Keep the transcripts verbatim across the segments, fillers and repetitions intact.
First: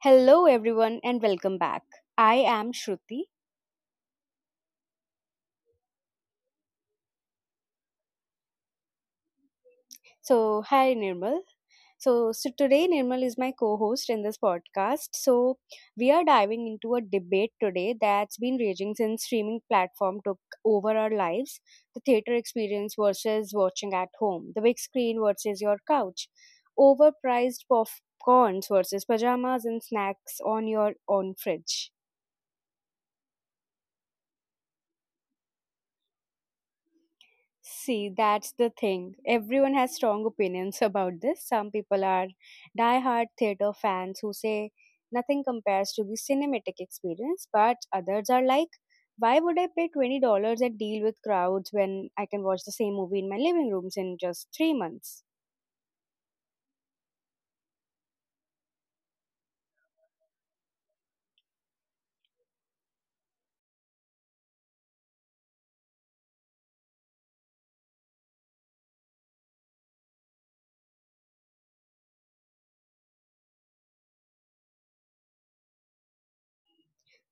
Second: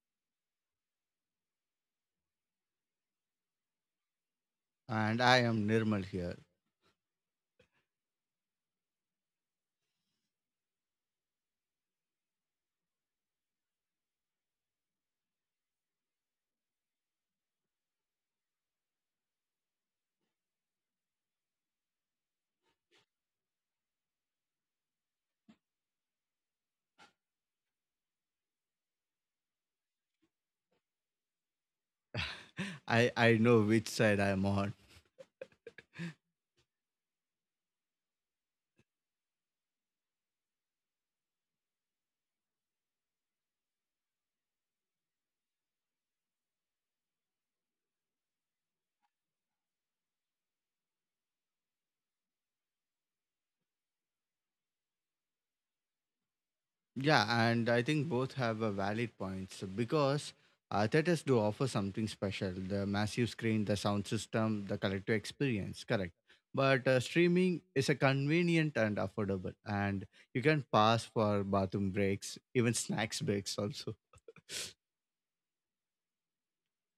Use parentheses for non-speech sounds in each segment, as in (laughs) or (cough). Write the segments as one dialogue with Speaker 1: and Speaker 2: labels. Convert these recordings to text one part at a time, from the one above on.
Speaker 1: Hello, everyone, and welcome back. I am Shruti.
Speaker 2: And I am Nirmal here.
Speaker 1: So, hi, Nirmal. So, so today, Nirmal is my co host in this podcast. So, we are diving into a debate today that's been raging since streaming platform took over our lives. The theater experience versus watching at home, the big screen versus your couch, overpriced popcorns versus pajamas and snacks on your own fridge.
Speaker 2: (laughs) I I know which side I'm on.
Speaker 1: See, that's the thing. Everyone has strong opinions (laughs) about this. Some people are die-hard theater fans who say nothing compares to the cinematic experience, but others are like, why would I pay twenty dollars and deal with crowds when I can watch the same movie in my living rooms in just three months?
Speaker 2: Yeah, and I think both have a valid points because uh, theaters do offer something special: the massive screen, the sound system, the collective experience. Correct. But uh, streaming is a convenient and affordable, and you can pass for bathroom breaks, even snacks breaks also.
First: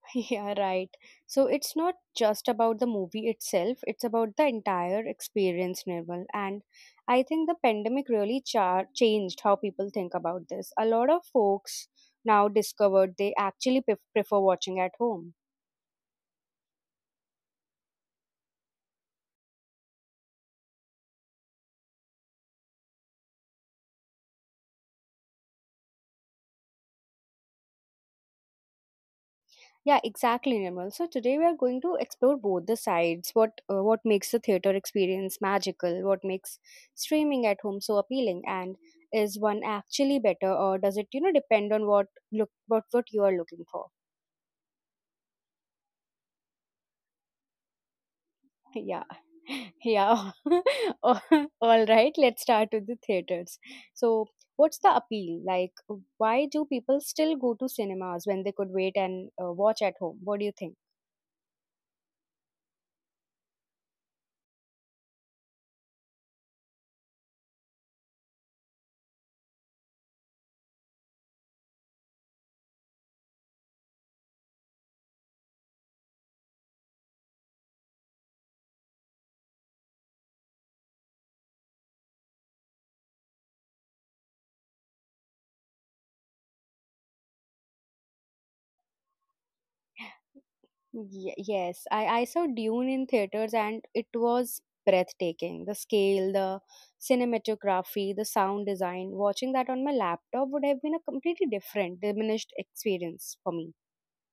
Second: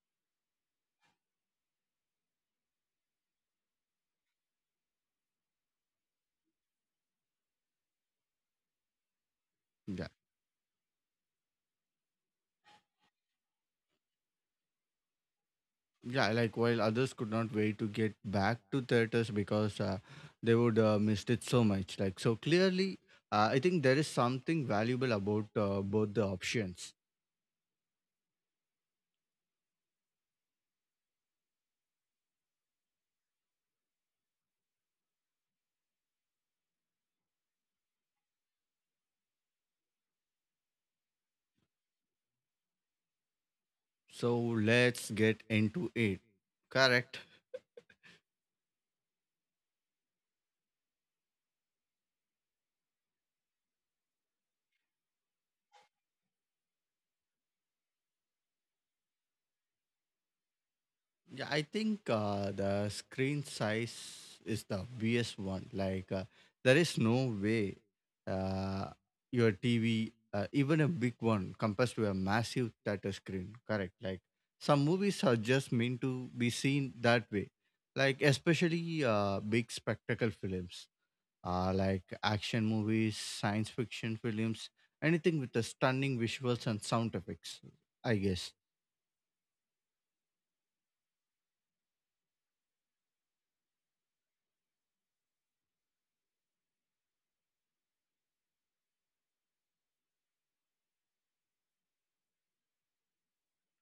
Speaker 1: (laughs) Yeah, right. So it's not just about the movie itself, it's about the entire experience, Nirmal. And I think the pandemic really char- changed how people think about this. A lot of folks now discovered they actually pref- prefer watching at home.
Speaker 2: Yeah, like while others could not wait to get back to theaters because uh, they would uh, missed it so much. Like so clearly, uh, I think there is something valuable about uh, both the options.
Speaker 1: Yeah, exactly, Nirmal. So today we are going to explore both the sides. What uh, what makes the theater experience magical? What makes streaming at home so appealing? And is one actually better, or does it you know depend on what look what what you are looking for?
Speaker 2: So let's get into it. Correct.
Speaker 1: Yeah. (laughs) Yeah. (laughs) All all right, let's start with the theaters. So, what's the appeal? Like, why do people still go to cinemas when they could wait and uh, watch at home? What do you think?
Speaker 2: Yeah, I think uh, the screen size is the obvious one. Like, uh, there is no way uh, your T V, uh, even a big one, compares to a massive theater screen. Correct. Like, some movies are just meant to be seen that way. Like, especially uh, big spectacle films, uh, like action movies, science fiction films, anything with the stunning visuals and sound effects, I guess.
Speaker 1: Ye- yes, I, I saw Dune in theaters and it was breathtaking. The scale, the cinematography, the sound design. Watching that on my laptop would have been a completely different, diminished experience for me.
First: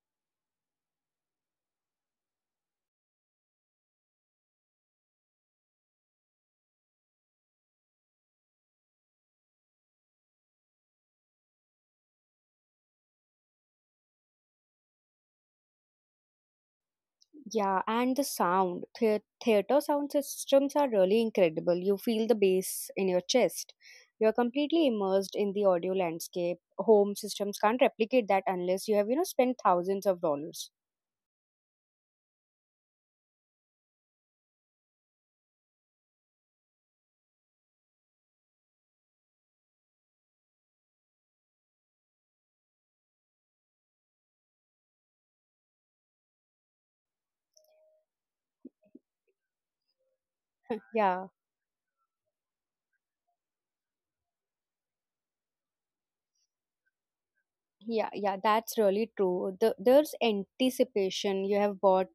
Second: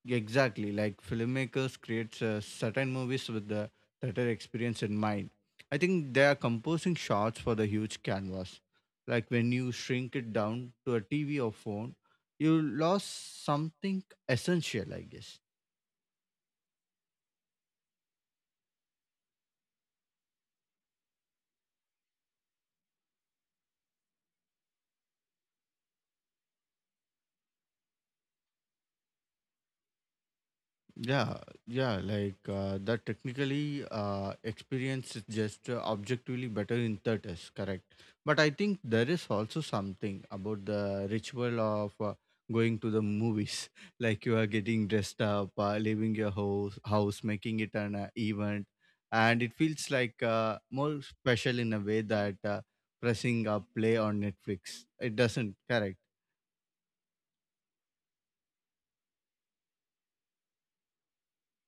Speaker 2: Exactly, like filmmakers creates uh, certain movies with the theater experience in mind. I think they are composing shots for the huge canvas. Like when you shrink it down to a T V or phone, you lost something essential, I guess.
Speaker 1: Yeah, and the sound, the theater sound systems are really incredible. You feel the bass in your chest. You're completely immersed in the audio landscape. Home systems can't replicate that unless you have, you know, spent thousands of dollars.
Speaker 2: Yeah, yeah, like uh, the technically uh, experience is just uh, objectively better in the test, correct? But I think there is also something about the ritual of uh, going to the movies, (laughs) like you are getting dressed up, uh, leaving your house, house, making it an uh, event, and it feels like uh,
Speaker 1: Yeah,
Speaker 2: more special in a way that uh, pressing a play on Netflix it doesn't, correct?
Speaker 1: yeah, yeah, that's really true. The, there's anticipation. You have bought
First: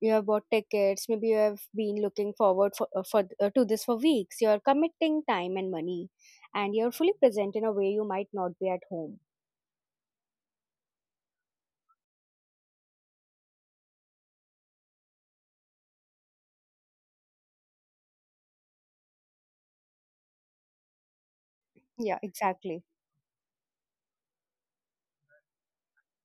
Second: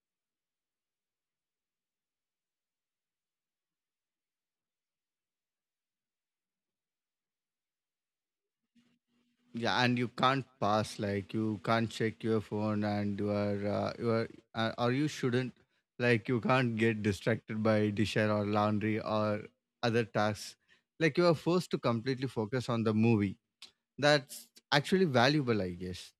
Speaker 1: you have bought tickets, maybe you have been looking forward for, uh, for uh, to this for weeks. You're committing time and money and you're fully present in a way you might not be at home.
Speaker 2: Yeah, and you can't pass. Like you can't check your phone, and you are uh, you are, uh, or you shouldn't. Like you can't get distracted by dishes or laundry or other tasks. Like you are forced to
Speaker 1: Yeah,
Speaker 2: completely focus
Speaker 1: exactly.
Speaker 2: on the movie. That's actually valuable, I guess.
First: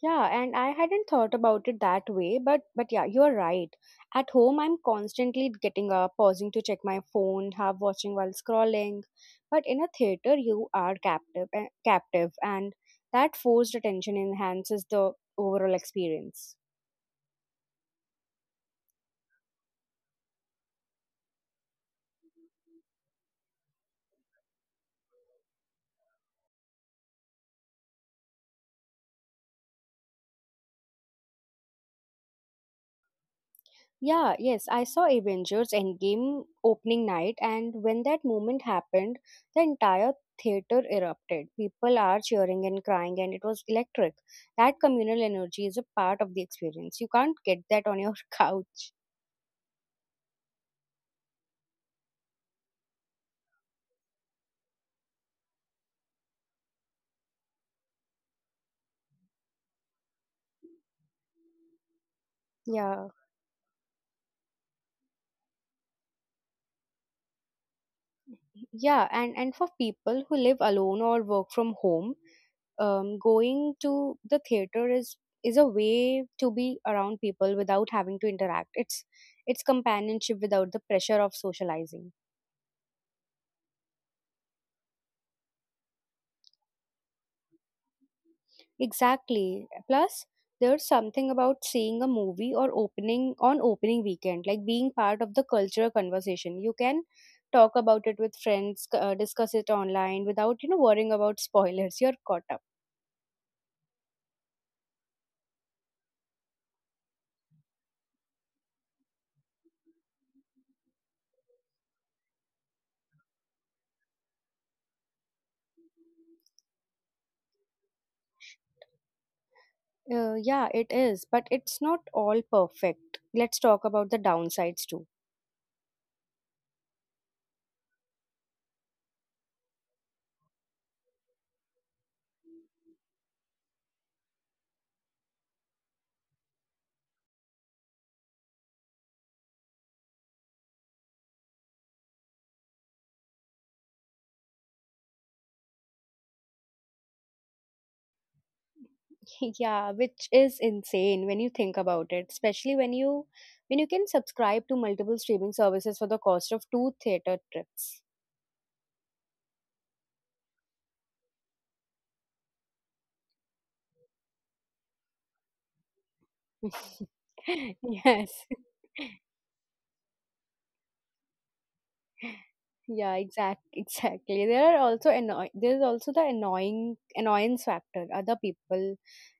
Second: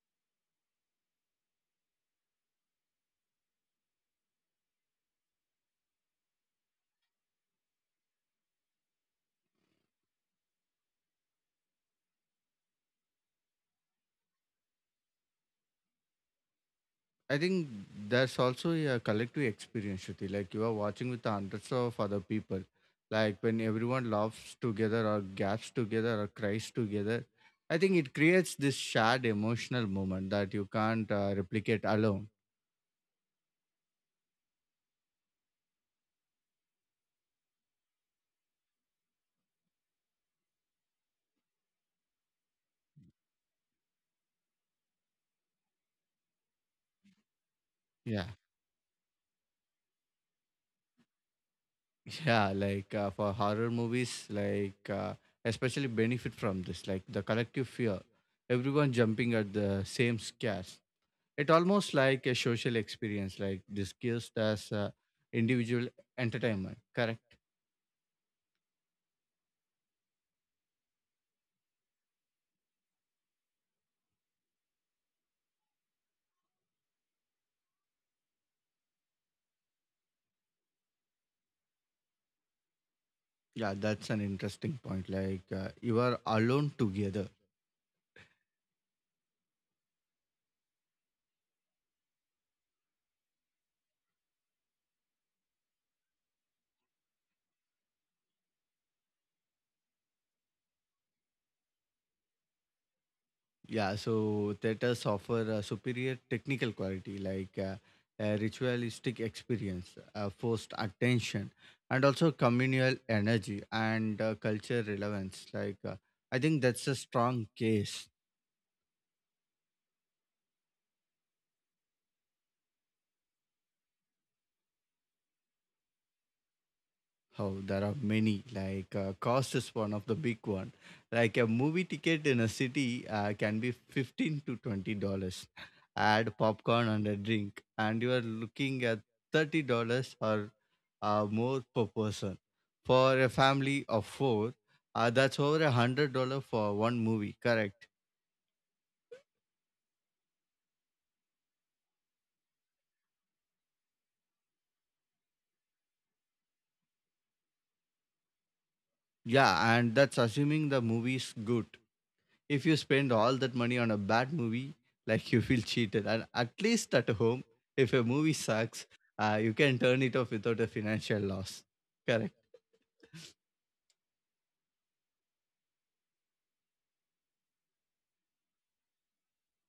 Speaker 1: Yeah, and I hadn't thought about it that way, but but yeah, you're right. At home, I'm constantly getting up, pausing to check my phone, half watching while scrolling. But in a theater, you are captive, eh, captive, and that forced attention enhances the overall experience.
Speaker 2: I think there's also a collective experience, Shruti. Like you are watching with hundreds of other people. Like when everyone laughs together or gaps together or cries together, I think it creates this shared emotional moment that you can't uh, replicate alone.
Speaker 1: Yeah, yes, I saw Avengers Endgame opening night, and when that moment happened, the entire theater erupted. People are cheering and crying, and it was electric. That communal energy is a part of the experience. You can't get that
Speaker 2: Yeah.
Speaker 1: on your (laughs) couch.
Speaker 2: Yeah. Like uh, for horror movies, like uh, especially benefit from this, like the collective fear, everyone jumping at the same scares. It almost like a social experience like
Speaker 1: Yeah,
Speaker 2: discussed as uh, individual entertainment, correct?
Speaker 1: yeah, and and for people who live alone or work from home, um, going to the theater is is a way to be around people without having to interact. It's it's companionship without the pressure of socializing.
Speaker 2: Yeah, that's an interesting point, like uh, you are alone together.
Speaker 1: Exactly. Plus, there's something about seeing a movie or opening on opening weekend, like being part of the cultural conversation. You can talk about it with friends, c- uh, discuss it online without, you know, worrying about spoilers. You're caught up.
Speaker 2: Yeah, so theaters offer a superior technical quality, like uh, a ritualistic experience, uh, forced attention, and also communal energy, and uh, culture relevance, like uh, I think that's a strong case.
Speaker 1: Uh, yeah, it is, but it's not all perfect. Let's talk about the downsides too.
Speaker 2: Oh, there are many. Like uh, cost is one of the big one. Like a movie ticket in a city uh, can be fifteen to twenty dollars. Add popcorn and a drink, and you are looking at thirty dollars or uh, more per person. For a family of four, uh, that's over a hundred dollar for one movie. Correct?
Speaker 1: (laughs) Yeah, which is insane when you think about it, especially when you when you can subscribe to multiple streaming services for the cost of two theater trips.
Speaker 2: Yeah, and that's assuming the movie is good. If you spend all that money on a bad movie, like you feel cheated. And at least at home,
Speaker 1: (laughs)
Speaker 2: if a movie sucks,
Speaker 1: Yes.
Speaker 2: uh, you can turn it off without a financial loss. Correct.
Speaker 1: Yeah, exact, exactly. There are also annoy there is also the annoying annoyance factor. Other people,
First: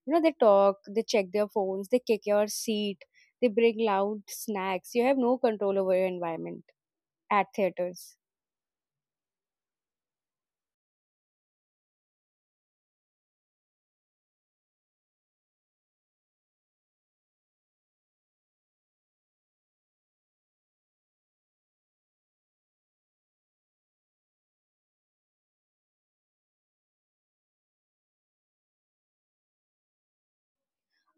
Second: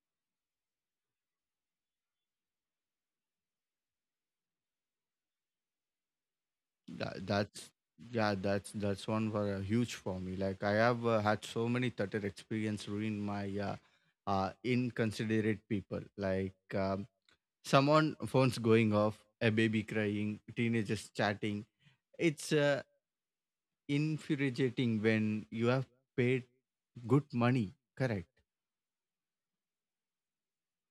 Speaker 1: you know, they talk, they check their phones, they kick your seat, they bring loud snacks. You have no control over your environment
Speaker 2: That,
Speaker 1: at
Speaker 2: that's
Speaker 1: theaters.
Speaker 2: yeah, that's that's one for a huge for me. Like I have uh, had so many theater experience ruin my uh, uh, inconsiderate people. Like um, someone phones going off, a baby crying, teenagers chatting. It's uh, infuriating when you have paid good money, correct?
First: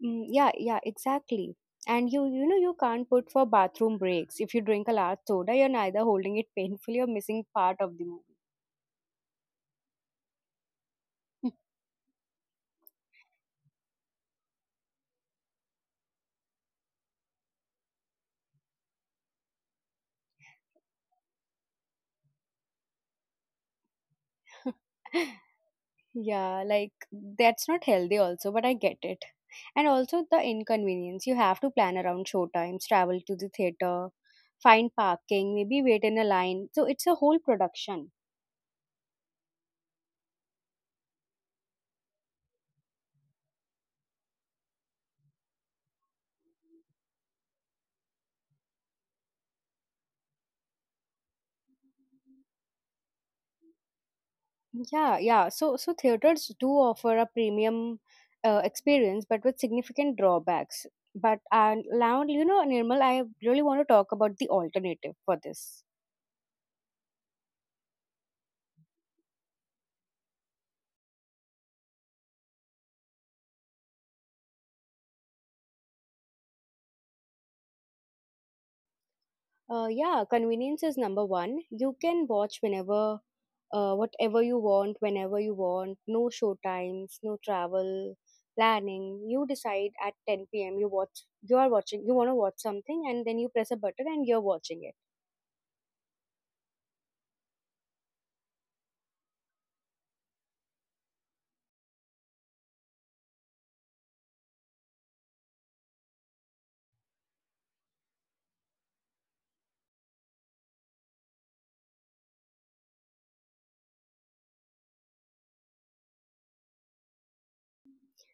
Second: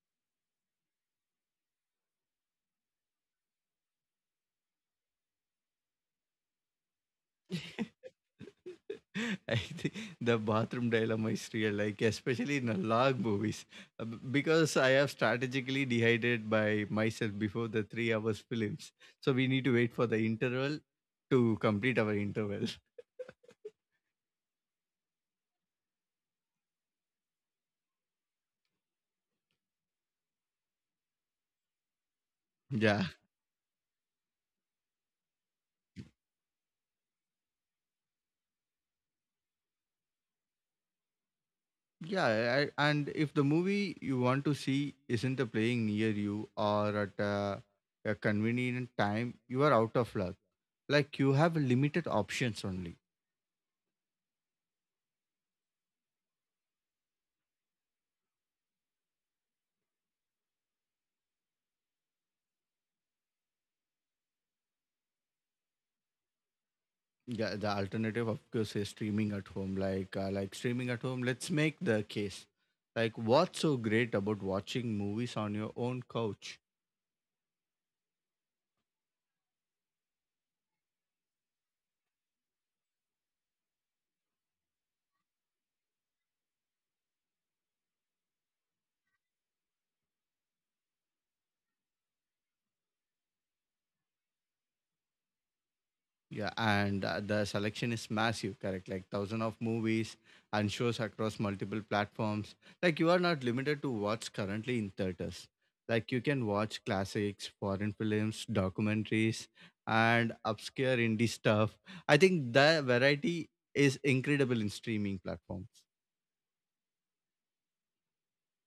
Speaker 1: Mm, yeah, yeah, exactly. And you, you know, you can't put for bathroom breaks. If you drink a large soda, you're neither holding it painfully or missing part of the movie.
Speaker 2: I think the bathroom dilemma is real, like especially in a long movies. Uh, b- because I have strategically dehydrated by myself before the three hours films. So we need to wait for the interval to complete our interval. (laughs)
Speaker 1: (laughs) Yeah, like that's not healthy also, but I get it. And
Speaker 2: Yeah,
Speaker 1: also the inconvenience. You have to plan around show times, travel to the theater, find parking, maybe wait in a line. So it's a whole production.
Speaker 2: yeah, I, and if the movie you want to see isn't playing near you or at a, a convenient time, you are out of luck. Like you have limited options only.
Speaker 1: Yeah, yeah. So so theaters do offer a premium uh, experience, but with significant drawbacks. But uh, now you know, Nirmal, I really want to talk about the alternative for this.
Speaker 2: Yeah, the alternative, of course, is streaming at home. Like, uh, like streaming at home. Let's make the case. Like, what's so great about watching movies on your own couch?
Speaker 1: Uh, yeah, convenience is number one. You can watch whenever, uh, whatever you want, whenever you want. No show times, no travel planning. You decide at ten p m. You watch. You are watching. You want to watch something, and then you press a button, and you're watching it.
Speaker 2: Yeah, and uh, the selection is massive. Correct, like thousand of movies and shows across multiple platforms. Like, you are not limited to what's currently in theaters. Like, you can watch classics, foreign films, documentaries, and obscure indie stuff. I think the variety is incredible in streaming platforms.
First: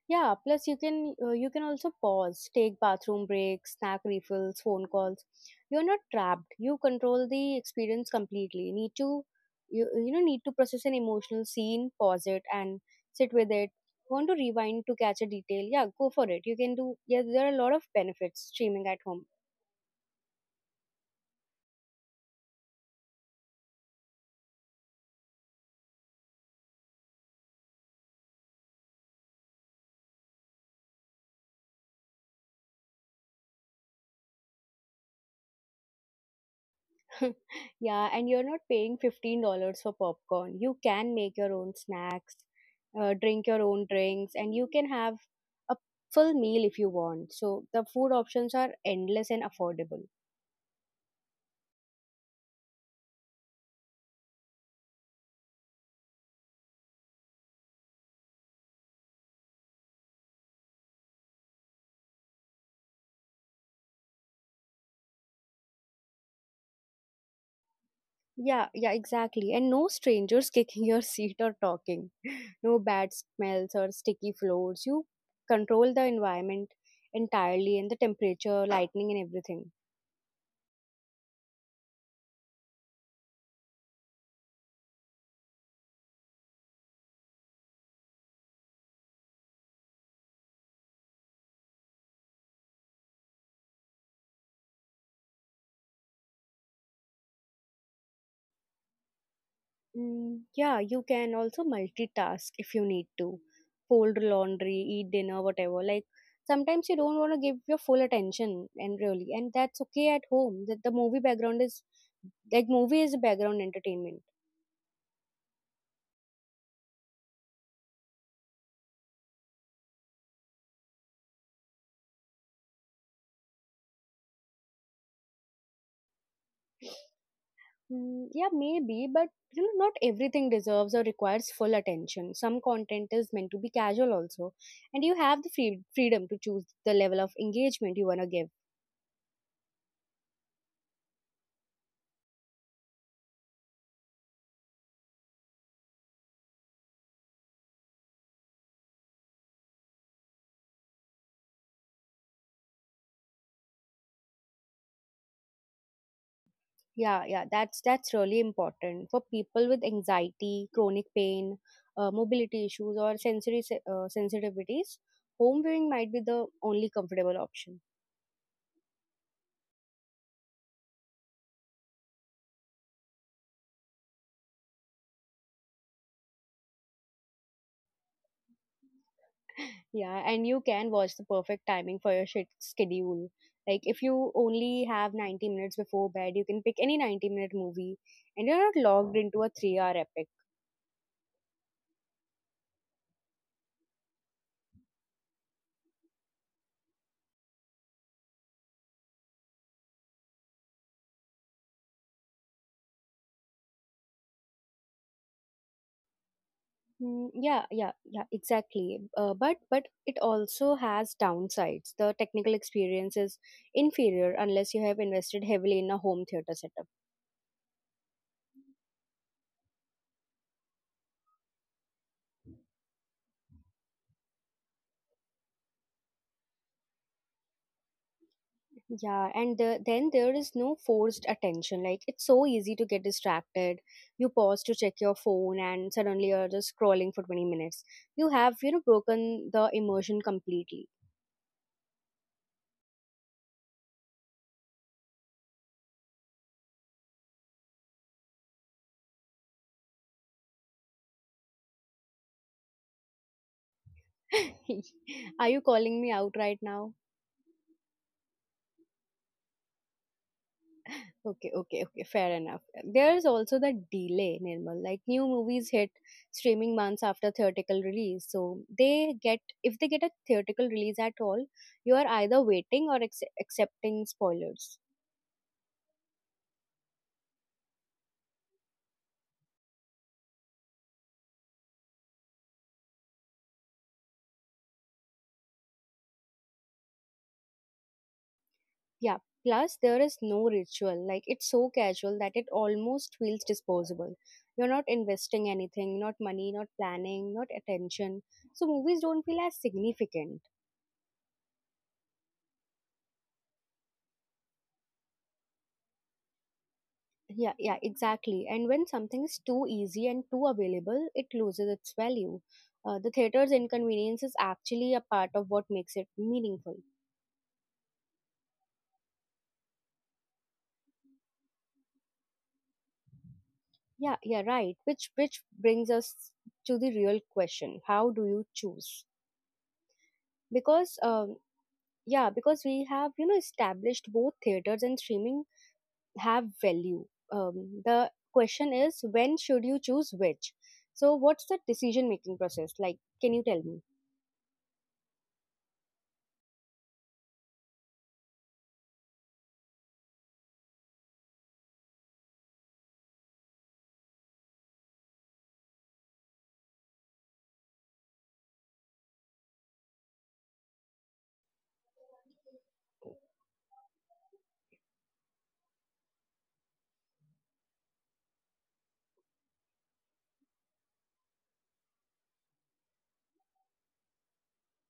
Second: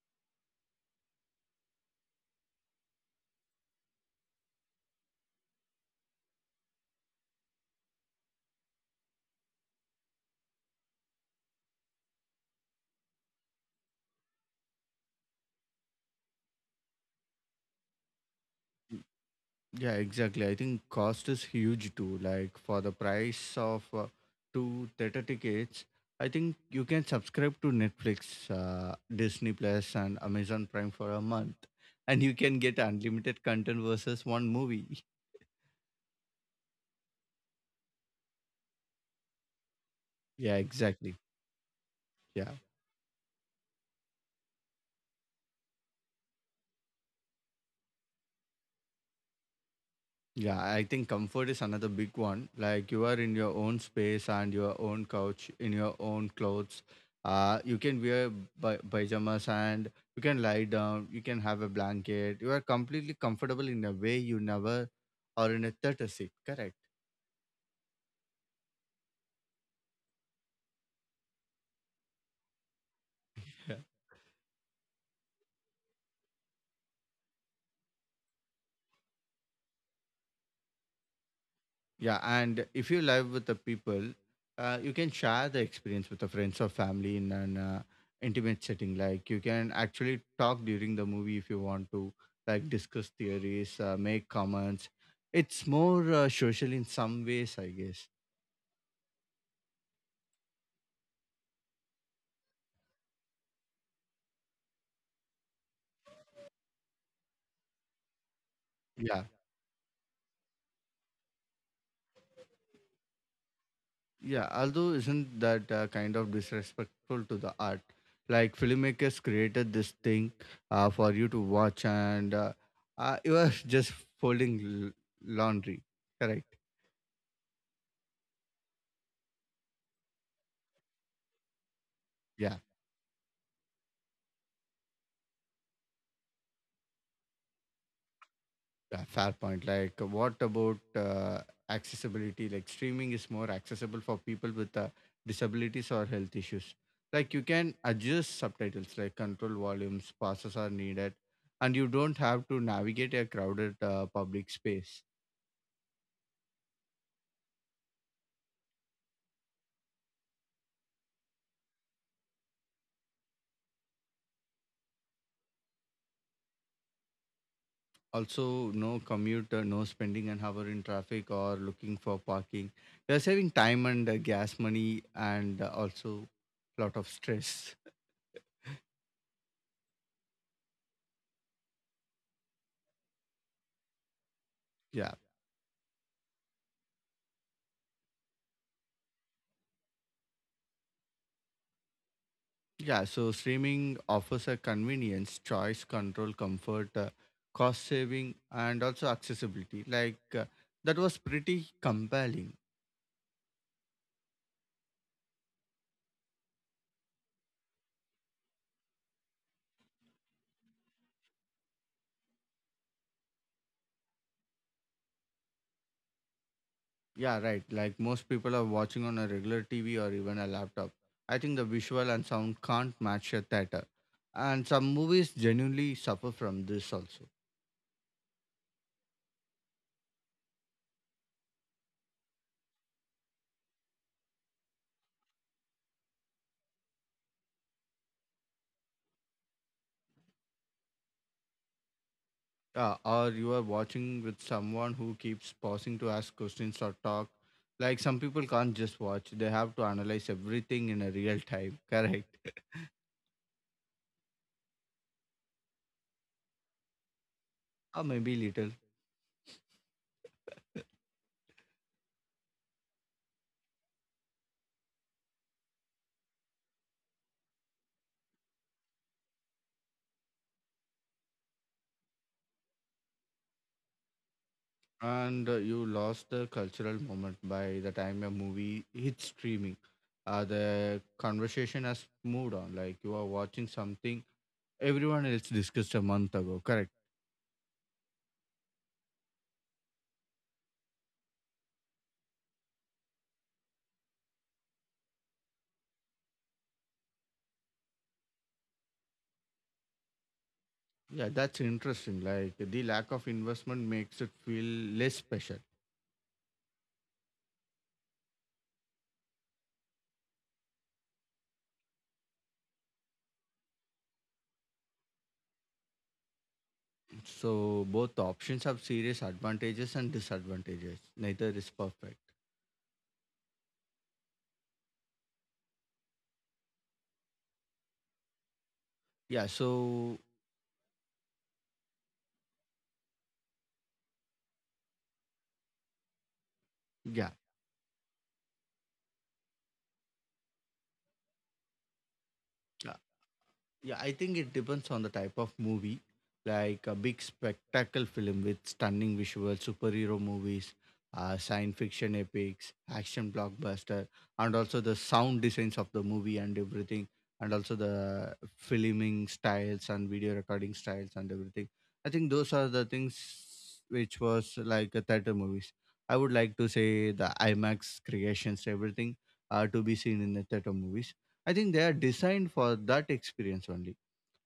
Speaker 1: Yeah, plus you can uh, you can also pause, take bathroom breaks, snack refills, phone calls. You're not trapped. You control the experience completely. Need to you you know need to process an emotional scene, pause it and sit with it. Want to rewind to catch a detail? Yeah, go for it. You can do. Yeah, there are a lot of benefits streaming at home.
Speaker 2: Yeah, exactly. I think cost is huge too. Like for the price of uh, two theater tickets, I think you can subscribe to Netflix, uh, Disney Plus, and Amazon Prime for a month, and you can get unlimited content versus one movie. (laughs)
Speaker 1: (laughs) Yeah, and you're not paying fifteen dollars for
Speaker 2: Yeah,
Speaker 1: popcorn. You can
Speaker 2: exactly.
Speaker 1: make your own snacks,
Speaker 2: Yeah.
Speaker 1: uh, drink your own drinks, and you can have a full meal if you want. So the food options are endless and affordable.
Speaker 2: Yeah, I think comfort is another big one. Like you are in your own space and your own couch, in your own clothes. Uh, you can wear pi- pajamas and you can lie down. You can have a blanket. You are completely comfortable in a way you never or in a theater seat. Correct.
Speaker 1: Yeah, yeah, exactly. And no strangers (laughs) kicking your seat or talking. (laughs) No bad smells or sticky floors. You control the environment entirely and the temperature, lighting, and everything.
Speaker 2: Yeah, and if you live with the people, uh, you can share the experience with the friends or family in an uh, intimate setting. Like you can actually talk during the movie if you want to, like discuss theories, uh, make comments. It's more uh, social in some ways, I guess.
Speaker 1: Mm, yeah, you can also multitask if you need to. Fold laundry, eat dinner, whatever. Like sometimes you don't want to give your full attention and really and
Speaker 2: Yeah,
Speaker 1: that's okay at home. That the movie background is like movie is background entertainment.
Speaker 2: yeah. Although isn't that uh, kind of disrespectful to the art? Like filmmakers created this thing uh, for you to watch, and uh, uh, you are (laughs) just folding l- laundry. Correct.
Speaker 1: Mm, yeah, maybe, but you know, not everything deserves or requires full attention. Some
Speaker 2: Yeah.
Speaker 1: content is meant to be casual also, and you have the free freedom to choose the level of engagement you wanna give.
Speaker 2: Yeah, fair point. Like, what about uh, accessibility? Like, streaming is more accessible for people with uh, disabilities or health issues. Like, you can adjust subtitles, like control volumes, pauses are needed, and you don't have to navigate a crowded uh, public space.
Speaker 1: Yeah, yeah, that's that's really important for people with anxiety, chronic pain, uh, mobility issues, or sensory se- uh, sensitivities. Home viewing might be the only comfortable option.
Speaker 2: Also, no commute, uh, no spending an hour in traffic or looking for parking. You're saving time and uh, gas money, and uh, also lot of stress.
Speaker 1: (laughs) Yeah, and you can watch the perfect timing for your shit schedule. Like if you only have ninety
Speaker 2: (laughs) Yeah.
Speaker 1: minutes before bed, you can pick any ninety minute movie, and you're not logged into a three hour epic.
Speaker 2: Yeah, so streaming offers a convenience, choice, control, comfort, uh, cost saving, and also accessibility. Like uh, that was pretty compelling.
Speaker 1: Mm, yeah, yeah, yeah, exactly. Uh, but but it also has downsides. The technical experience is inferior unless you have invested heavily in a home theater setup.
Speaker 2: Yeah, right. Like most people are watching on a regular T V or even a laptop. I think the visual and sound can't match a theater, and some movies genuinely suffer from this also.
Speaker 1: Yeah, and the, then there is no forced attention. Like it's so easy to get distracted. You pause to check your phone, and suddenly you're just scrolling for twenty minutes. You have you know broken the immersion completely.
Speaker 2: Yeah, or you are watching with someone who keeps pausing to ask questions or talk. Like some people can't just watch, they have to analyze everything in a real time, (laughs) correct?
Speaker 1: (laughs) Are you calling me out right now?
Speaker 2: Or maybe little.
Speaker 1: Okay, okay, okay, fair enough. There is also the delay, Nirmal. Like new movies hit streaming months after theatrical release. So they get, if they get a theatrical release at all, you are either waiting or ex- accepting spoilers.
Speaker 2: And uh, you lost the cultural moment by the time a movie hits streaming. Uh, the conversation has moved on. Like you are watching something everyone else discussed a month ago, correct?
Speaker 1: Yeah. Plus, there is no ritual. Like it's so casual that it almost feels disposable. You're not investing anything, not money, not planning, not attention. So movies don't feel as significant.
Speaker 2: Yeah, that's interesting. Like the lack of investment makes it feel less special.
Speaker 1: Yeah, yeah, exactly. And when something is too easy and too available, it loses its value. Uh, the theater's inconvenience is actually a part of what makes it meaningful.
Speaker 2: So both options have serious advantages and disadvantages. Neither is perfect.
Speaker 1: Yeah, yeah, right. Which which brings us to the real question: how do you choose?
Speaker 2: Yeah. So
Speaker 1: Because um, yeah, because we have you know established both theaters and streaming have value.
Speaker 2: yeah.
Speaker 1: Um, the question is when should you choose which? So what's the decision making process like? Can you tell me?
Speaker 2: Yeah, I think it depends on the type of movie. Like a big spectacle film with stunning visuals, superhero movies, uh, science fiction epics, action blockbuster, and also the sound designs of the movie and everything, and also the filming styles and video recording styles and everything. I think those are the things which was like a theater movies. I would like to say the IMAX creations, everything, uh, to be seen in the theater movies. I think they are designed for that experience only.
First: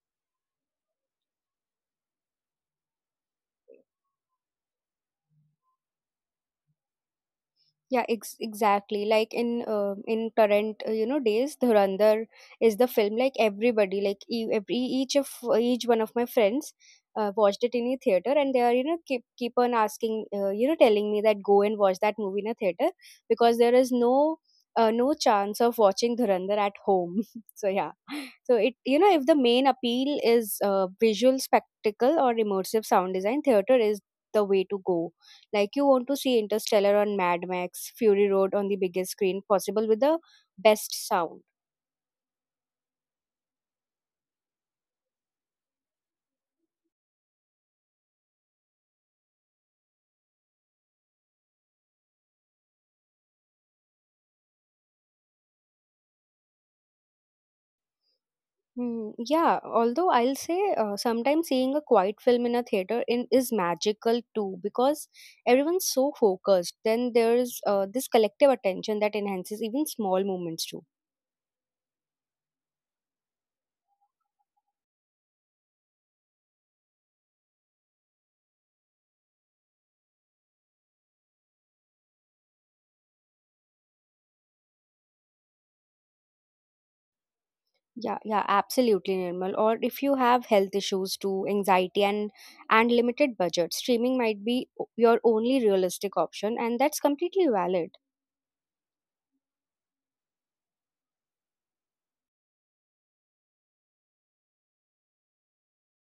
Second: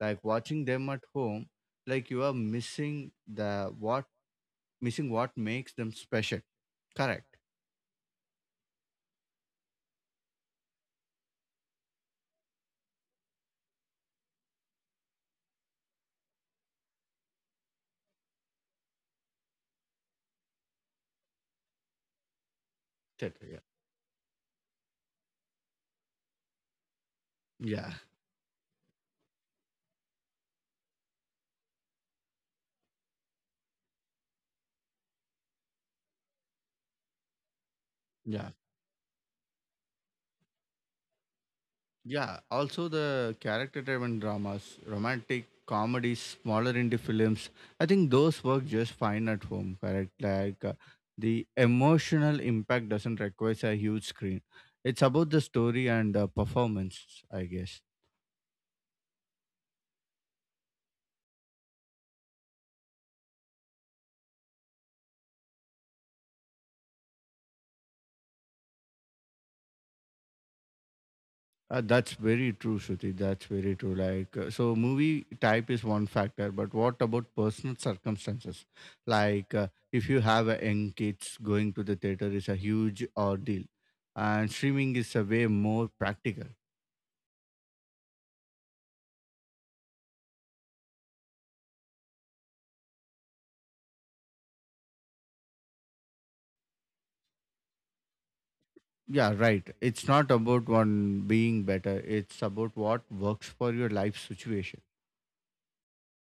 Speaker 2: Like watching them at home, like you are missing the what missing what makes them special. Correct.
Speaker 1: Yeah, ex- exactly. Like in uh, in current uh, you know days, Dhurandhar is the film. Like everybody, like e- every each of each one of my friends uh, watched it in a theater, and they are you know keep keep on asking uh, you know telling me that go and watch that movie in a theater
Speaker 2: Theater,
Speaker 1: because
Speaker 2: yeah.
Speaker 1: there is no uh, no chance of watching Dhurandhar at home. (laughs) So yeah,
Speaker 2: Yeah.
Speaker 1: so it you know if the main appeal is uh, visual spectacle or immersive sound design, theater is the way to go. Like you want to see Interstellar on Mad Max, Fury
Speaker 2: Yeah.
Speaker 1: Road on the biggest screen possible with the best sound.
Speaker 2: Yeah. Also the character driven dramas, romantic comedies, smaller indie films. I think those work just fine at home, correct? Like uh, the emotional impact doesn't require a huge screen. It's about the story and the performance, I guess.
Speaker 1: Hmm, yeah, although I'll say uh, sometimes seeing a quiet film in a theater in, is magical too because everyone's so focused. Then there's uh, this collective attention that enhances even small moments too.
Speaker 2: Uh, that's very true, Shruti. That's very true. Like, uh, so movie type is one factor, but what about personal circumstances? Like, uh, if you have a young kids, going to the theater is a huge ordeal, and streaming is a way more practical.
Speaker 1: Yeah, yeah, absolutely normal. Or if you have health issues too, anxiety and and limited budget, streaming might be o- your only realistic option, and that's completely valid.
Speaker 2: Yeah, right. It's not about one being better. It's about what works for your life situation.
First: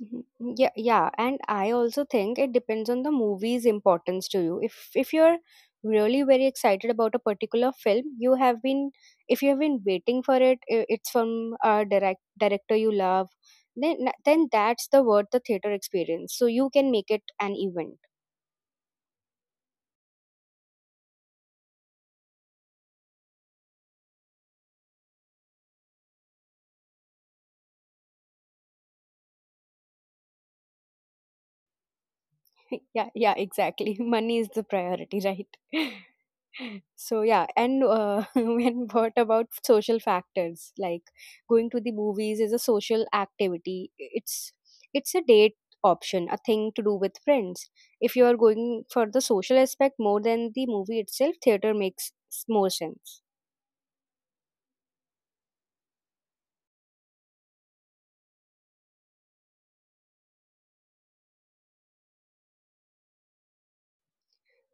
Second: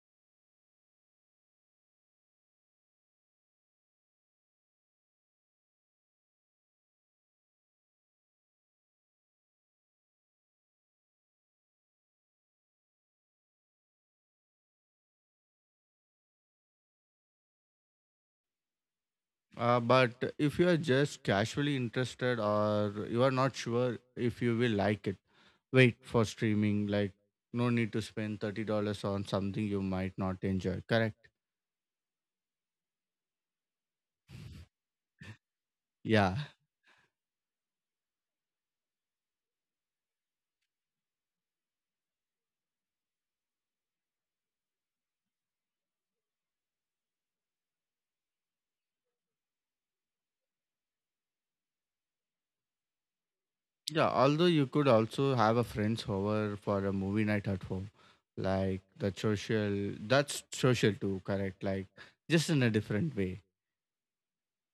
Speaker 1: Mhm. Yeah, yeah, and I also think it depends on the movie's importance to you. If if you're really very excited about a particular film, you have been if you have been waiting for it, i- it's from a direct director you love, then then that's the worth the theater experience. So you can make it an event.
Speaker 2: Uh, but if you are just casually interested or you are not sure if you will like it, wait for streaming, like no need to spend thirty dollars on something you might not enjoy, correct?
Speaker 1: (laughs) Yeah, yeah, exactly. (laughs) Money is the priority, right?
Speaker 2: Yeah,
Speaker 1: (laughs) So yeah, and uh, (laughs) when what about social factors? Like going to the movies is a social activity. It's it's a date option, a thing to do with friends. If you are going for the social aspect more than the movie itself, theater makes s- more sense.
Speaker 2: yeah, although you could also have a friends over for a movie night at home, like the social, that's social too, correct? Like just in a different way.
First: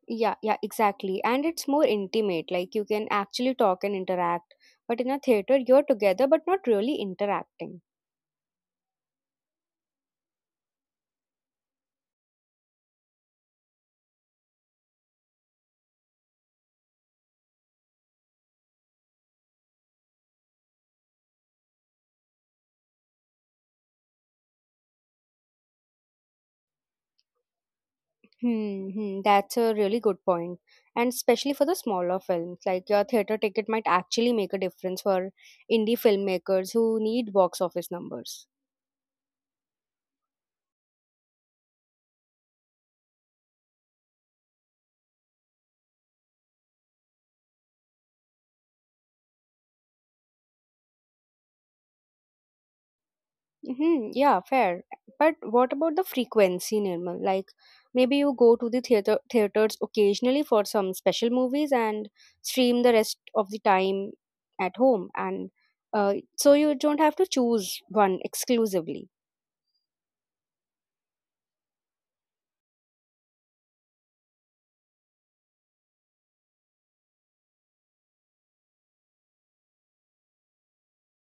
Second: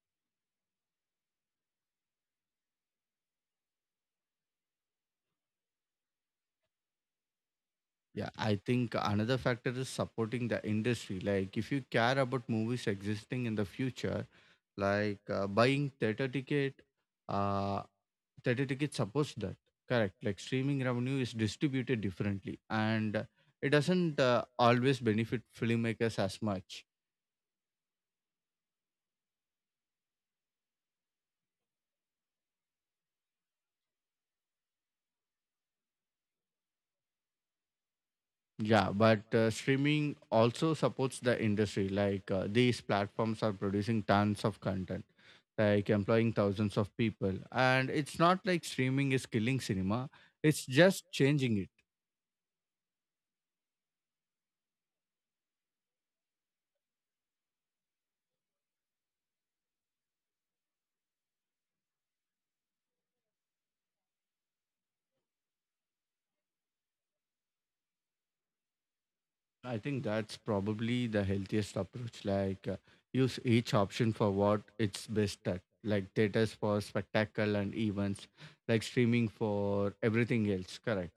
Speaker 1: Yeah, yeah, exactly. And it's more intimate. Like you can actually talk and interact. But in a theater, you're together but not really interacting.
Speaker 2: Yeah, I think another factor is supporting the industry. Like if you care about movies existing in the future, like uh, buying theater ticket, uh, Theater tickets supports that. Correct. Like streaming revenue is distributed differently, and it doesn't uh, always benefit filmmakers as much.
Speaker 1: Hmm, hmm, that's a really good point. And especially for the smaller films, like your theater ticket might actually make a difference for indie filmmakers who need box office numbers.
Speaker 2: Yeah, but uh, streaming also supports the industry. Like uh, these platforms are producing tons of content, like employing thousands of people, and it's not like streaming is killing cinema. It's just changing it.
Speaker 1: Hmm, yeah, fair. But what about the frequency, Nirmal? Like maybe you go to the theater theaters occasionally for some special movies and stream the rest of the time at home, and uh, so you don't have to choose one exclusively.
Speaker 2: I think that's probably the healthiest approach. Like, uh, use each option for what it's best at. Like, theaters for spectacle and events, like streaming for everything else. Correct.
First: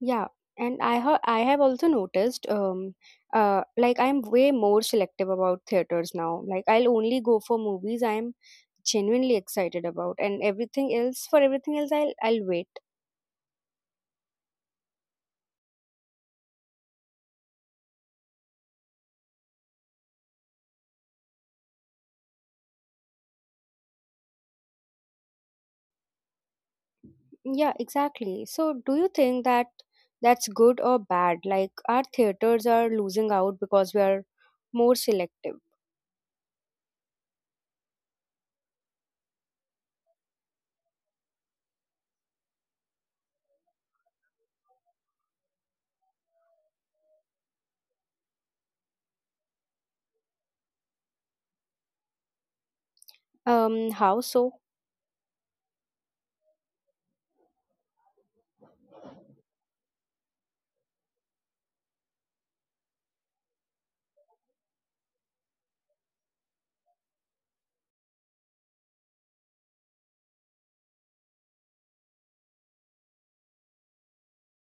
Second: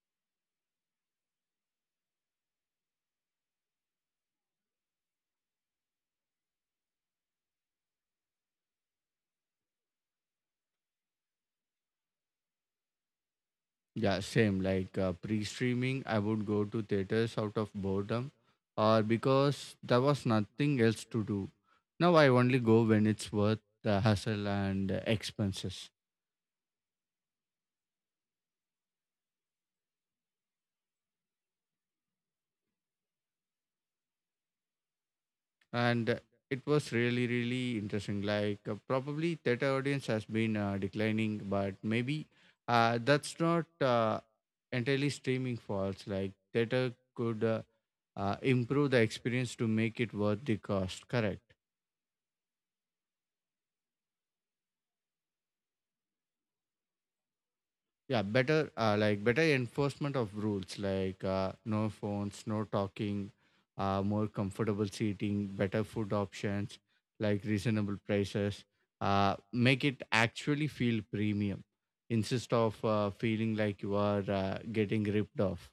Speaker 1: Yeah, and I have I have also noticed um uh like I'm way more selective about theaters now. Like I'll only go for movies I'm genuinely excited about and everything else for everything else I'll I'll wait.
Speaker 2: Yeah, same. Like, uh, pre streaming, I would go to theaters out of boredom or because there was nothing else to do. Now I only go when it's worth the hassle and uh, expenses.
Speaker 1: Yeah, exactly. So do you think that that's good or bad? Like our theaters are losing out because we are more selective.
Speaker 2: And it was really really interesting. Like uh, probably theater audience has been uh, declining, but maybe uh, that's not uh, entirely streaming faults. Like theater could uh, uh, improve the experience to make it worth the cost. Correct.
Speaker 1: Um, how so?
Speaker 2: Yeah, better uh, like better enforcement of rules, like uh, no phones, no talking, uh, more comfortable seating, better food options, like reasonable prices. Uh, make it actually feel premium instead of uh, feeling like you are uh, getting ripped off.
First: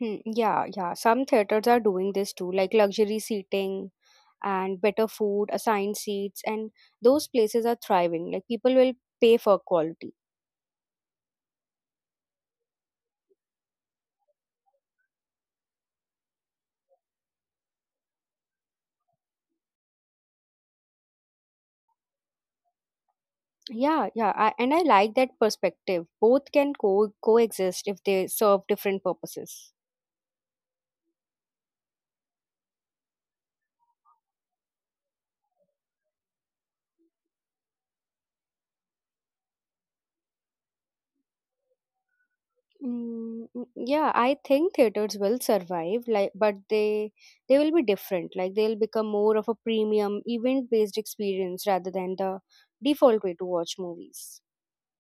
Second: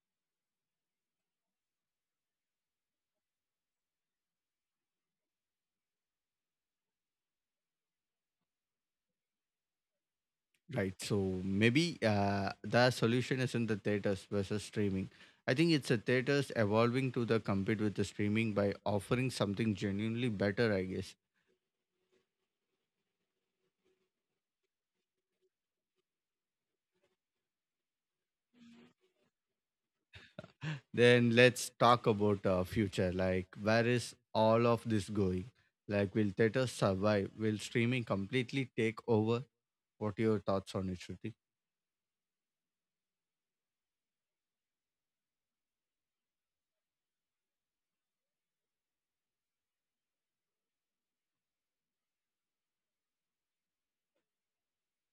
Speaker 1: Hmm, yeah, yeah. Some theaters are doing this too, like luxury seating and better food, assigned seats, and those places are thriving. Like people will pay for quality.
Speaker 2: Right. So maybe uh, the solution is in the theaters versus streaming. I think it's the theaters evolving to the compete with the streaming by offering something genuinely better, I guess.
Speaker 1: Yeah, yeah, I, and I like that perspective. Both can co coexist if they serve different purposes.
Speaker 2: Then let's talk about uh, future. Like, where is all of this going? Like, will theaters survive? Will streaming completely take over? What are your thoughts on it, Shruti?
Speaker 1: Mm, mm, yeah, I think theaters will survive, like, but they they will be different. Like they'll become more of a premium event-based experience rather than the default way to watch movies.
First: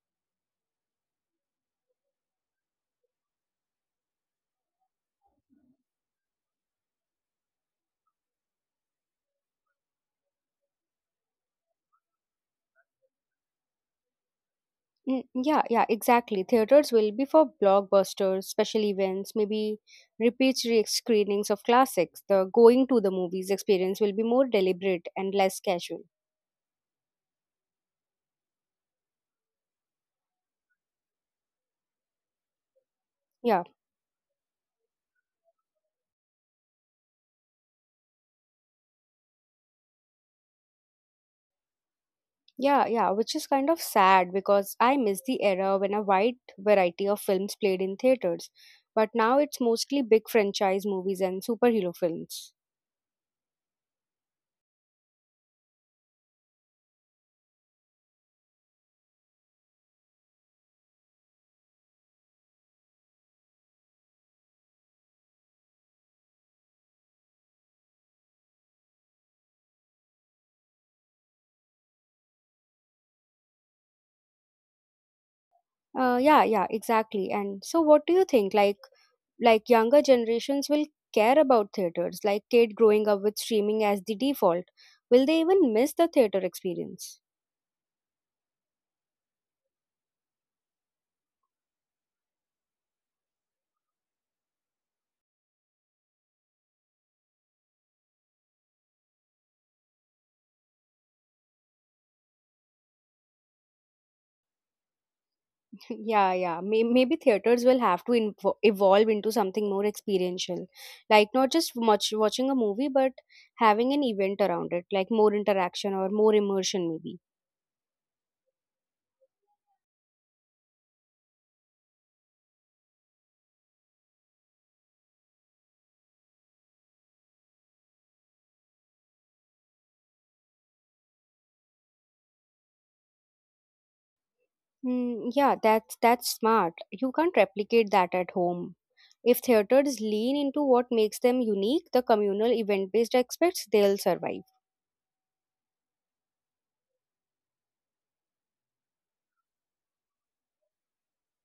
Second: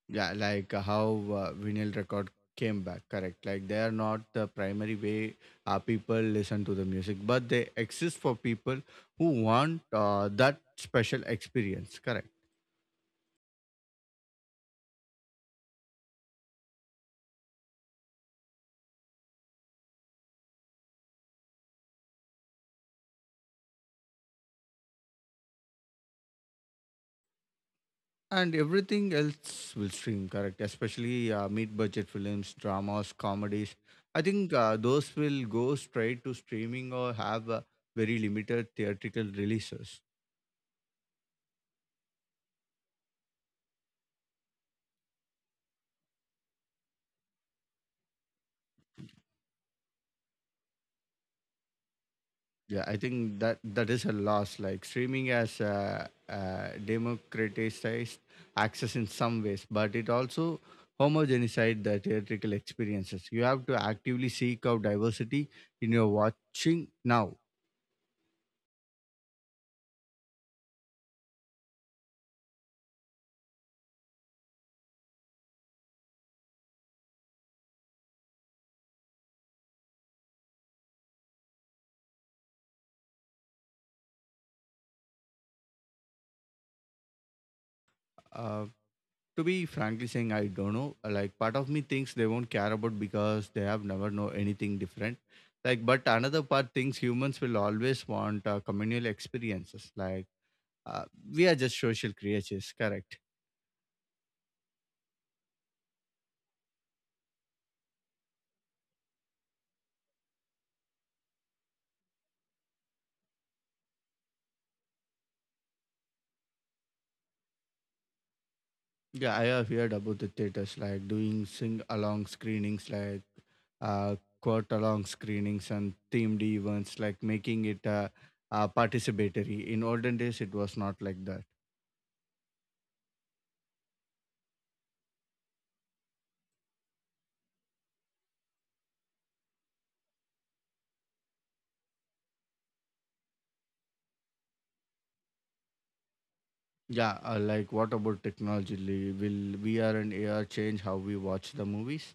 Speaker 2: Yeah, like uh, how uh, vinyl record came back, correct? Like, they are not the primary way uh, people listen to the music, but they exist for people who want uh, that special experience, correct?
Speaker 1: Mm, yeah, yeah, exactly. Theaters will be for blockbusters, special events, maybe repeat re- screenings of classics. The going to the movies experience will be more deliberate and less casual.
Speaker 2: And everything else will stream, correct? Especially uh, mid budget films, dramas,
Speaker 1: Yeah,
Speaker 2: comedies. I think uh, those will go straight to streaming or have uh, very limited theatrical releases.
Speaker 1: yeah, yeah, which is kind of sad because I miss the era when a wide variety of films played in theaters. But now it's mostly big franchise movies and superhero films.
Speaker 2: Yeah, I think that that is a loss. Like streaming has uh, uh, democratized access in some ways, but it also homogenized the theatrical experiences. You have to actively seek out diversity in your watching now.
Speaker 1: Uh, yeah, yeah, exactly. And so, what do you think? Like, like younger generations will care about theaters, like kid growing up with streaming as the default, will they even miss the theater experience?
Speaker 2: Uh, To be frankly saying, I don't know. Like part of me thinks they won't care about because they have never know anything different. Like, but another part thinks humans will always want uh, communal experiences. Like uh, we are just social creatures, correct?
Speaker 1: (laughs) Yeah, yeah, May- maybe theaters will have to invo- evolve into something more experiential, like not just much watching a movie but having an event around it, like more interaction or more immersion maybe.
Speaker 2: Yeah, I have heard about the theaters like doing sing along screenings, like uh, quote along screenings and themed events, like making it uh, uh, participatory. In olden days, it was not like that.
Speaker 1: Mm, yeah, that's that's smart. You can't replicate that at home. If theaters lean into what makes them unique, the communal event based aspects, they'll survive.
Speaker 2: Yeah, uh, like what about technology? Li- Will V R and A R change how we watch the movies?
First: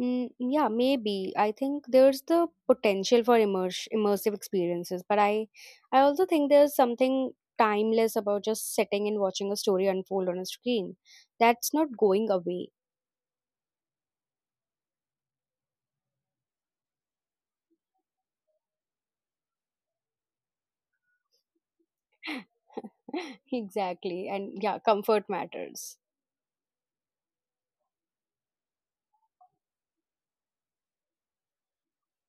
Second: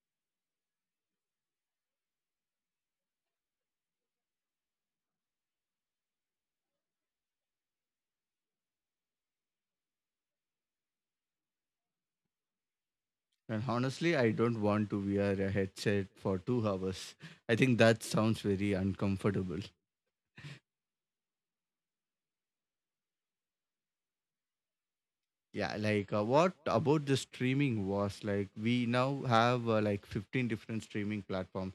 Speaker 1: Mm, yeah, maybe. I think there's the potential for immerse, immersive experiences, but I, I also think there's something timeless about just sitting and watching a story unfold on a screen. That's not going away.
Speaker 2: And honestly, I don't want to wear a headset for two hours. I think that sounds very uncomfortable.
Speaker 1: (laughs) Exactly. And yeah, comfort matters.
Speaker 2: Yeah, like uh, what about the streaming was? Like we now have uh, like fifteen different streaming platforms.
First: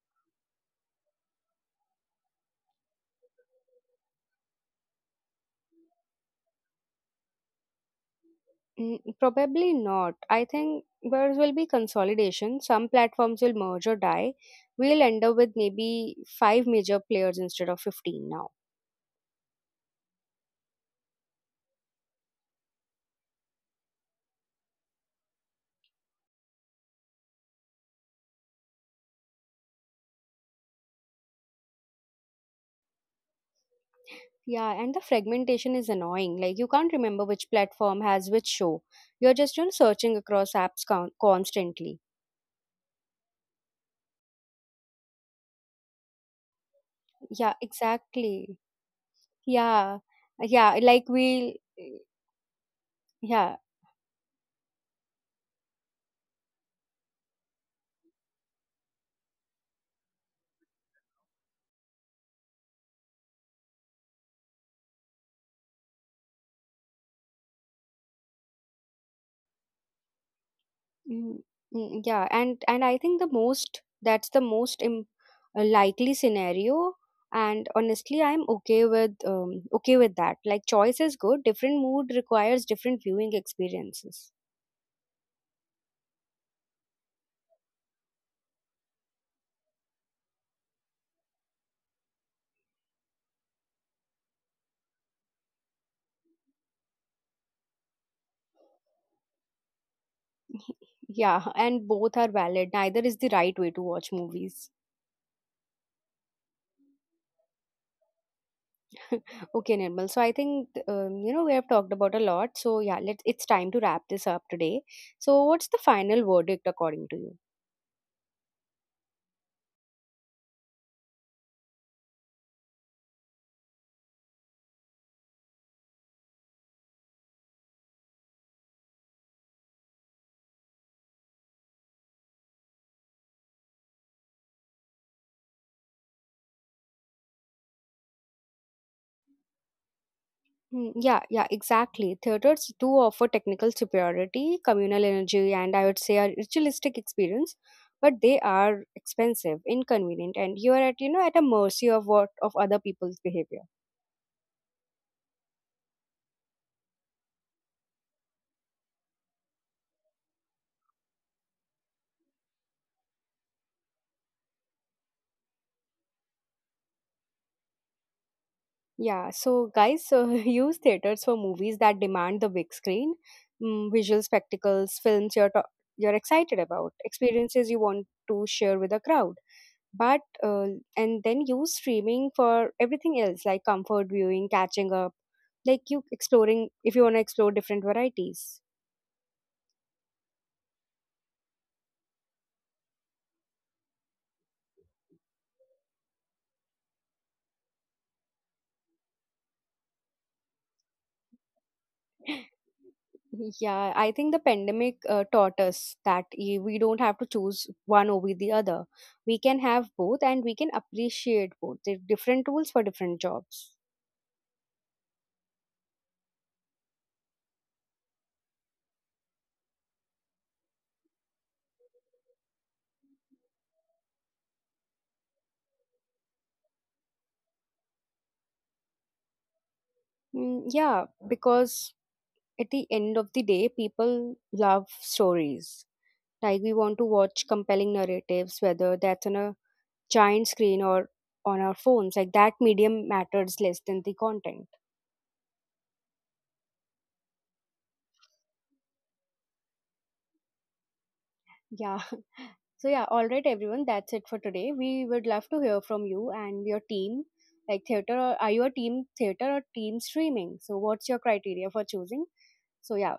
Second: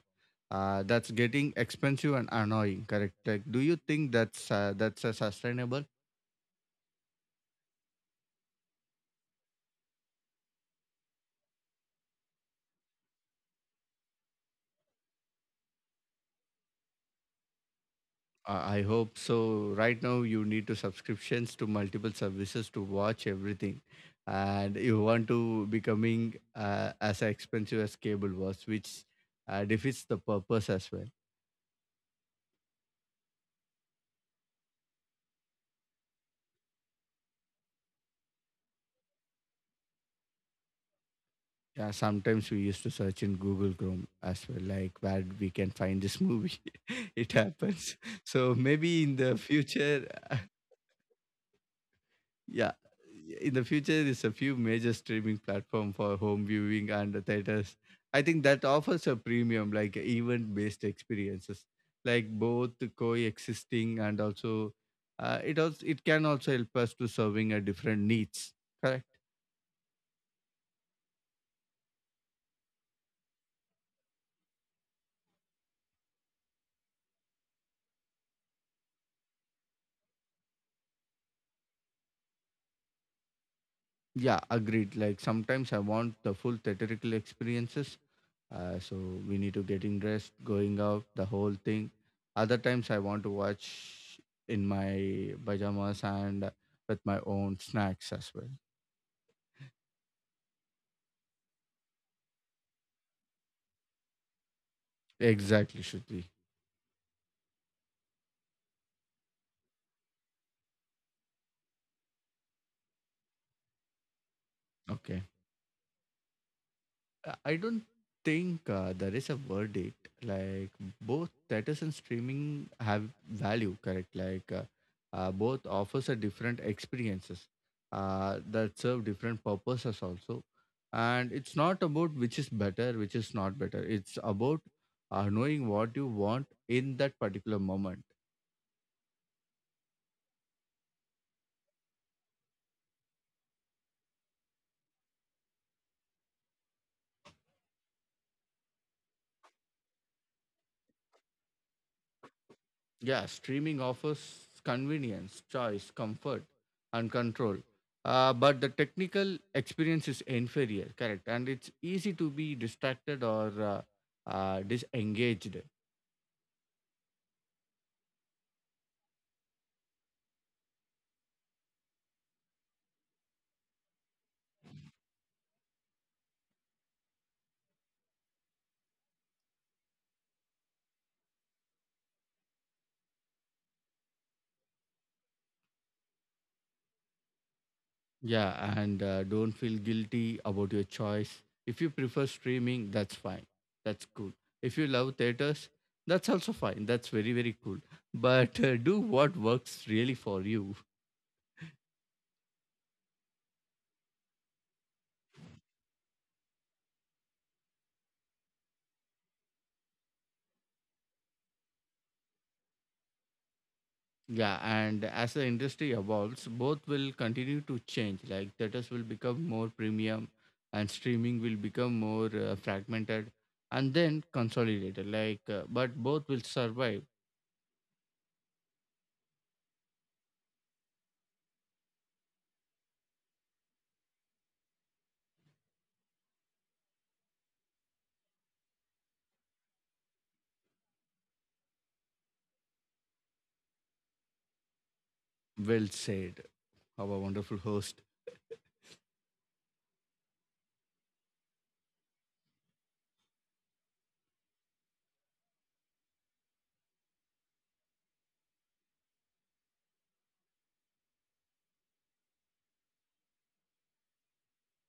Speaker 2: Uh, that's getting expensive and annoying. Correct? Like, do you think that's uh, that's uh, sustainable?
Speaker 1: Mm, probably not. I think there will be consolidation. Some platforms will merge or die. We'll end up with maybe five major players instead of fifteen now.
Speaker 2: I I hope so. Right now, you need to subscriptions to multiple services to watch everything, and you want to becoming uh, as expensive as cable was, which uh, defeats the purpose as well.
Speaker 1: Yeah, and the fragmentation is annoying. Like, you can't remember which platform has which show. You're just, you know, searching across apps con- constantly.
Speaker 2: Yeah, sometimes we used to search in Google Chrome as well, like where we can find this movie.
Speaker 1: Yeah,
Speaker 2: (laughs) It
Speaker 1: exactly.
Speaker 2: happens. So maybe in
Speaker 1: Yeah,
Speaker 2: the future,
Speaker 1: yeah. Like
Speaker 2: (laughs)
Speaker 1: we,
Speaker 2: yeah.
Speaker 1: yeah.
Speaker 2: In the future, there's a few major streaming platform for home viewing and the theaters. I think that offers a premium, like event-based experiences, like both coexisting and also uh, it also it can also help us to serving a different needs. Correct.
Speaker 1: Mm, mm, yeah. And and I think the most that's the most im- uh, likely scenario. And honestly, I'm okay with um, okay with that. Like, choice is good. Different mood requires different viewing experiences.
Speaker 2: Yeah, agreed. Like sometimes I want the full theatrical experiences, uh, so we need to getting dressed going out the whole thing. Other times I want to watch in my pajamas and with my own snacks as well.
Speaker 1: Yeah, and both are valid. Neither is the right way to watch movies.
Speaker 2: Exactly should.
Speaker 1: Okay, Nirmal. So I think um, you know, we have talked about a lot. So yeah, let's. it's time to wrap this up today. So what's the final
Speaker 2: Okay,
Speaker 1: verdict according to you?
Speaker 2: I I don't think uh, there is a verdict. Like both theaters and streaming have value, correct? Like uh, uh, both offers a different experiences uh, that serve different purposes also. And it's not about which is better, which is not better. It's about uh, knowing what you want in that particular moment.
Speaker 1: Hmm, yeah, yeah, exactly. Theaters do offer technical superiority, communal energy, and I would say a ritualistic experience, but they are expensive, inconvenient, and you are at, you know, at a mercy of what of other people's behavior.
Speaker 2: Yeah, streaming offers convenience, choice, comfort, and control. Uh, but the technical experience is inferior, correct? And it's easy to be distracted or uh, uh, disengaged.
Speaker 1: Yeah, so guys uh, (laughs) use theaters for movies that demand the big screen, mm, visual spectacles, films you're to- you're excited about, experiences you want to share with a crowd. But uh, and then use streaming for everything else, like comfort viewing, catching up, like you exploring if you want to explore different varieties.
Speaker 2: Yeah, and uh, don't feel guilty about your choice. If you prefer streaming, that's fine. That's cool. If you love theaters, that's also fine. That's very, very cool. But uh, do what works really for you.
Speaker 1: Yeah, I think the pandemic uh, taught us that y- we don't have to choose one over the other. We can have both and we can appreciate both. There are different tools for different jobs.
Speaker 2: Yeah, and as the industry evolves, both will continue to change. Like theaters will become more premium, and streaming will become more uh, fragmented, and then consolidated. Like, uh, but both will survive.
Speaker 1: Mm, yeah, because at the end of the day, people love stories. Like we want to watch compelling narratives, whether that's on a giant screen or on our phones. Like that medium matters less than the content.
Speaker 2: Well said, our wonderful host.
Speaker 1: Yeah. So yeah, all right, everyone. That's it for today. We would love to hear from you and your team. Like theater, or, are you a team theater or team streaming? So what's your criteria for choosing? So yeah,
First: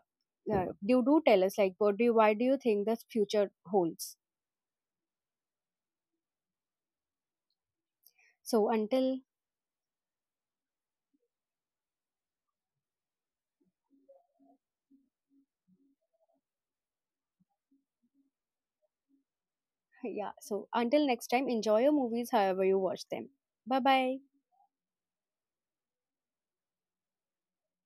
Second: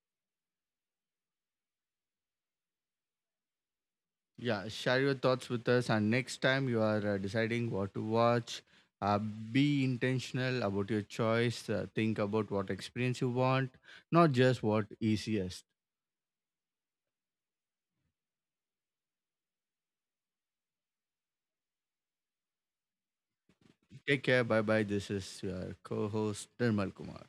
Speaker 1: uh, you do tell us, like what do you, why do you think the future holds?
Speaker 2: Yeah, share your thoughts with us, and next time you are uh, deciding what to
Speaker 1: So
Speaker 2: watch,
Speaker 1: until
Speaker 2: uh, be intentional about your choice. Uh, think about what experience you want, not just what is easiest.
Speaker 1: yeah, so until next time, enjoy your movies however you watch them. Bye bye.
Speaker 2: Take care. Bye bye. This is your co host, Nirmal Kumar.